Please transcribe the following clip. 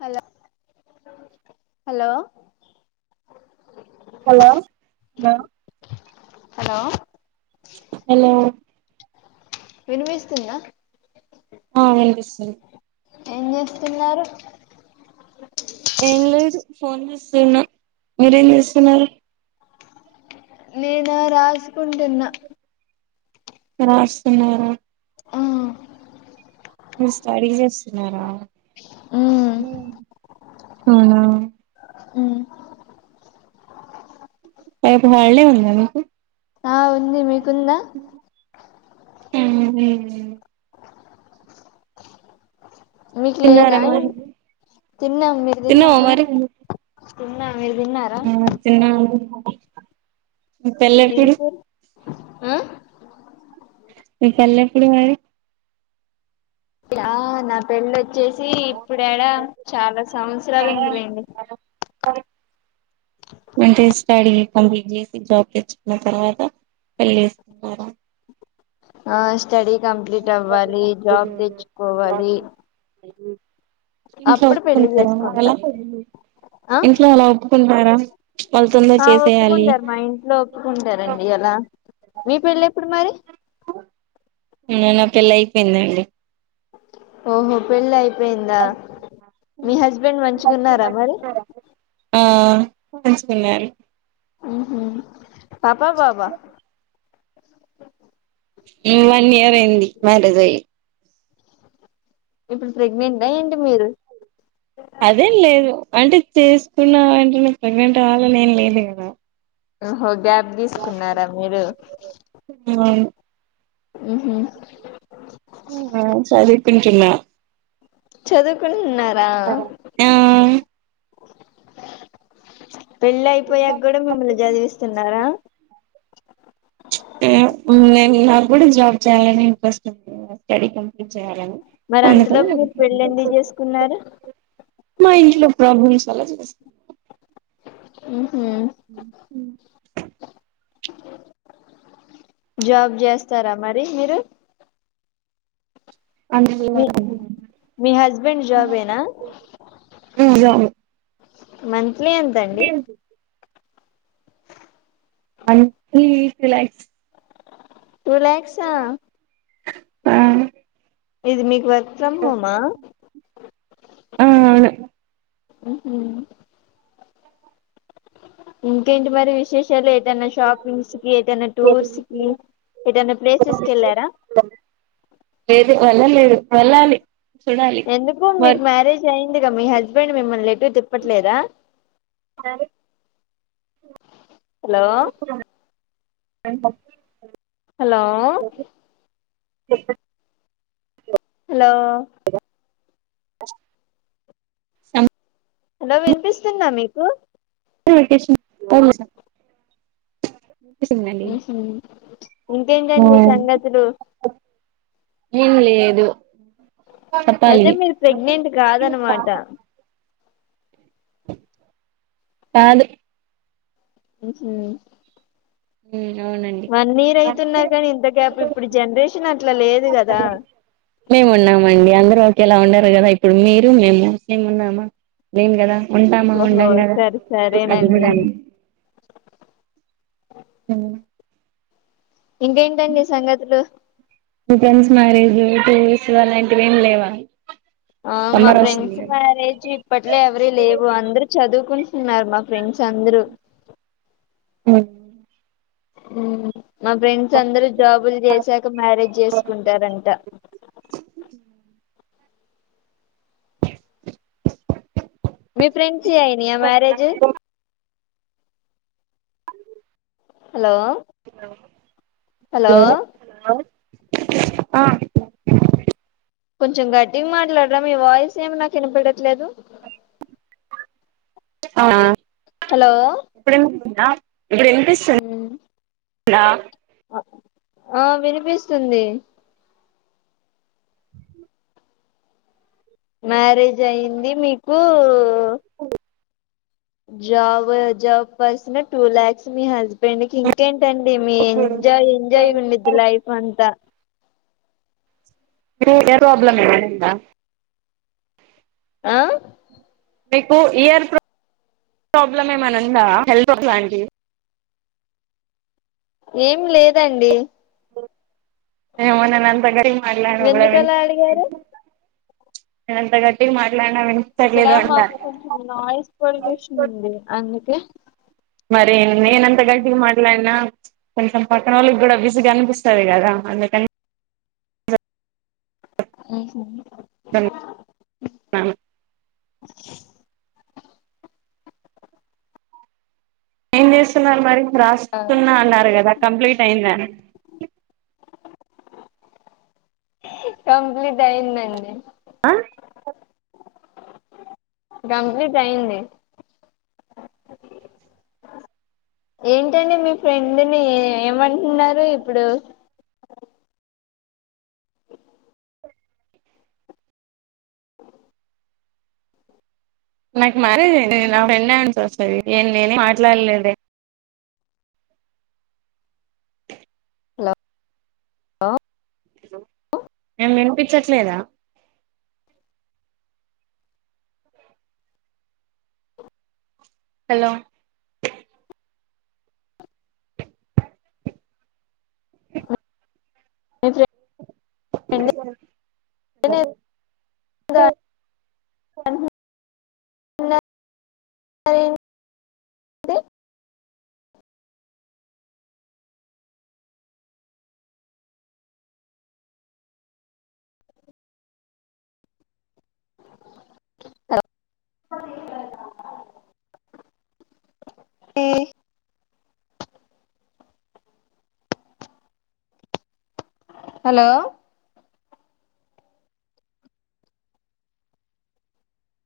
Hello hello hello hello hello వినివిస్తుందా ఆ వినిపిస్తుంది ఏం చేస్తున్నారు ఏం లేదు ఫోన్ చూస్తున్న మీరేం చేస్తున్నారు నేనా రాసుకుంటున్నా రాస్తున్నారా ఆ మీర్ స్టడీ చేస్తున్నారా అవునా మ్మ్ రేపు హాల్డే ఉందా మీకు ఆ ఉంది మీకుందా మ్మ్ మీకు తిన్నారా లేదా మరి తిన్నాం మీరు తిన్నావా దిన్నారా మరి తిన్న ఆ తిన్నాం మీ ఏం పెళ్లెప్పుడు కూర ఆ మీ పల్లెప్పుడు వయిరే ఆ నా పెళ్ళ్ వచ్చేస్ ఇప్పుడేడ చాలా సంవత్సరాలు ఉందిలేండి అంటే స్టడీ కంప్లీట్ చేసి జాబ్ తెచ్చుకున్న తర్వాత పెళ్లి చేస్కోవర ఆ స్టడీ కంప్లీట్ అవ్వాలి జాబ్ చేసుకుంటారా దెచ్చుకోవాలి ఇంట్లో ఒప్పుకుంటార చేసుకుంటా అలా ఆ ఇంట్లో అలా ఒప్పుకుంటార ఆ ఒప్పుకుంటారు మా ఇంట్లో ఒప్పుకుంటారండి అలా మీ పెళ్ళెప్పుడు మరి నా పెళ్లైపొయ్యిందండి ఓహో పెళ్లయి పొయిందా మీ హస్బెండ్ మంచిగున్నారా మరి ఆ మంచిగున్నాన్ ఉహ్ హు పాప, బాబా? ఇం వన్ ఇయర్ అయింది. మ్యారేజ్ అయ్యి ఇప్పుడు ప్రెగ్నెంటా. ఏంటి మీరు? అదేం లేదు. అంటే చేసుకున్నా వెంటేనే ప్రెగ్నెంట్ ఆవాలని ఏం లేదు గాదా. ఓహో గ్యాప్ తీసుకున్నారా మీరు? అవును ఉహ్ హు ఉహ్ హు చదువ్ పింటున్న చదువుకుటున్నారా? ఆ పెళ్ళి అయిపోయాక గూడా మిమ్మల్ని జదివిస్తున్నారా? ప్చ్ ఏమో ముందు నేను నాకూడా జాబ్ చేయాలని ఇంట్రెస్ట్ ఉంది. స్టడీ కంప్లీట్ చేయాలని మరి అంతలోపు మీరు పెళ్ళి కుదుర్తలేదు ఎందుకు చేసుకున్నారు [inaudible] మా ఇంట్లో ప్రబ్లమ్స్ చాలా జీనిస్ ఉహు ఉహ్ హు జాబ్ చేస్తారా. మరి మీరు? అందువల్ల మీ మీ హస్బెండ్ జాబేనా? జాబ్ మంత్లీ ఎంతండి? మంత్లీ టు లాక్స్ టూ లాక్సా ఆ ఇది మీకు వర్ ఫ్రమ్ హోమా? ఆ అవును ఉహ్ హు ఇంకేంటి మరి విశేషాలు? ఏటైనా షాపింగ్స్ కి, ఏటైనా టూర్స్ కి ఏటన్న ప్లేసెస్ కెళ్ళారా? లేదు వెళ్ళాలి వెళ్ళాలి ఎందుకు మరి మీకు మ్యారేజ్ అయిందిగా. మీ హస్బెండ్ మిమ్మల్నీ ఏటు తిప్పట్లేదా? సల్డ్రి హలో టైం పప్ హలో చెప్పాన్ [inaudible] హలో సం హలో వినిపిస్తుందా మీకు? టు ఇరిటేషన్ ఏం చేసినా ఉహ్ హు ప్చ్ ఇంకేంటండి సంగతులు. ఏం లేదు చెప్పాలి అయితే మీరు ప్రెగ్నెంట్ కాదనమాట. కాదు ఉహ్ హు ఇంగా ఏం వన్నీరుైతున్నాగానీ ఇంత గ్యాప్, ఇప్పుడు జనరేషన్ అట్లా లేదు గదా. మేము ఉన్నామండి. అందర్ రూ ఓకే అలా ఉండరు గాదా. ఇప్పుడు మీరు, మేము సేమ్ ఉన్నామా? లేం గదా. ఉంటామా ఓహో ఉండాం గదా. సరే అది గూడా సరేనండి అం ఉమ్ ఇంకేంటండి సంగతులు! మీ ఫ్రెండ్స్ మ్యారేజ్ లు, టూరీస్ అలాంటివి ఏం లేవా? ఆ మా సమ్మర్ వస్తుంది ఫ్రెండ్స్ కదా మ్యారేజ్ ఇప్పట్లో ఎవరియ్ లేవు. అందరు చదువ్ కుంటున్నారు మా ఫ్రెండ్స్ అందరూ. అవునా ఉ మా ఫ్రెండ్స్ అందరు జాబులు చేసాక మ్యారేజ్ చేసుకుంటారంట మీ ఫ్రెండ్స్యనియా మ్యారేజ్ హలో హలో హలో ఆ కొంచెం గట్టింగ్ మాట్లాడరా మీ వాయిస్ ఏమి నాకు వినపడట్లేదు ఆ హలో విని [inaudible] పిస్తు ఉమ్, ఆ వినిపిస్తుంది మ్యారేజ్ అయిది మీకు జాబ్ జాబ్ బ పస్ టూ లక్స్ మీ హస్బ పెడుకి ఇంకేంటండి మీ ఇప్పుడు ఎంజాయ్ ఎంజాయ్ ఉండద్ది లైఫ్ అంతా ఏ ప్రాబ్లమ్ ఇంద ఆ మీకు ఇయర్ ప్ర ప్రాబ్లమ్ ఏమని ఉందా హెల్త్క్ లాంటి ఏం లేదండి [unintelligible] ఎందుకలా అడిగారు ఏంత గట్ ఇక్కడ మాకు కొంచెం నాయిస్ పొల్యూషన్ ఉంది అందుకే మరి నేనంత గట్టికి మాట్లాడినా కొంచెం పక్కన వాళ్ళకి కూడా బజగా అనిపిస్తుది కదా అందుకనీ అ ఏం చేస్తున్నారు మరి రారాస్తున్నా అన్నారు కదా కంప్లీట్ అయిందని కంప్లీట్ అయిందిందండి కంప్లీట్ అయింది ఏంటండి మీ ఫ్రెండ్ని ఏమంటున్నారు ఇప్పుడు నాకు మ్యారేజ్ అయింది నా ఫ్రెండ్ ఏమనిసి వస్తుంది నేనే మాట్లాడలేద హలో హలో మేం వినిపించట్లేదా హలోలో మీ ఫ్రైడ్ [unintelligible] [inaudible] అ అ హలో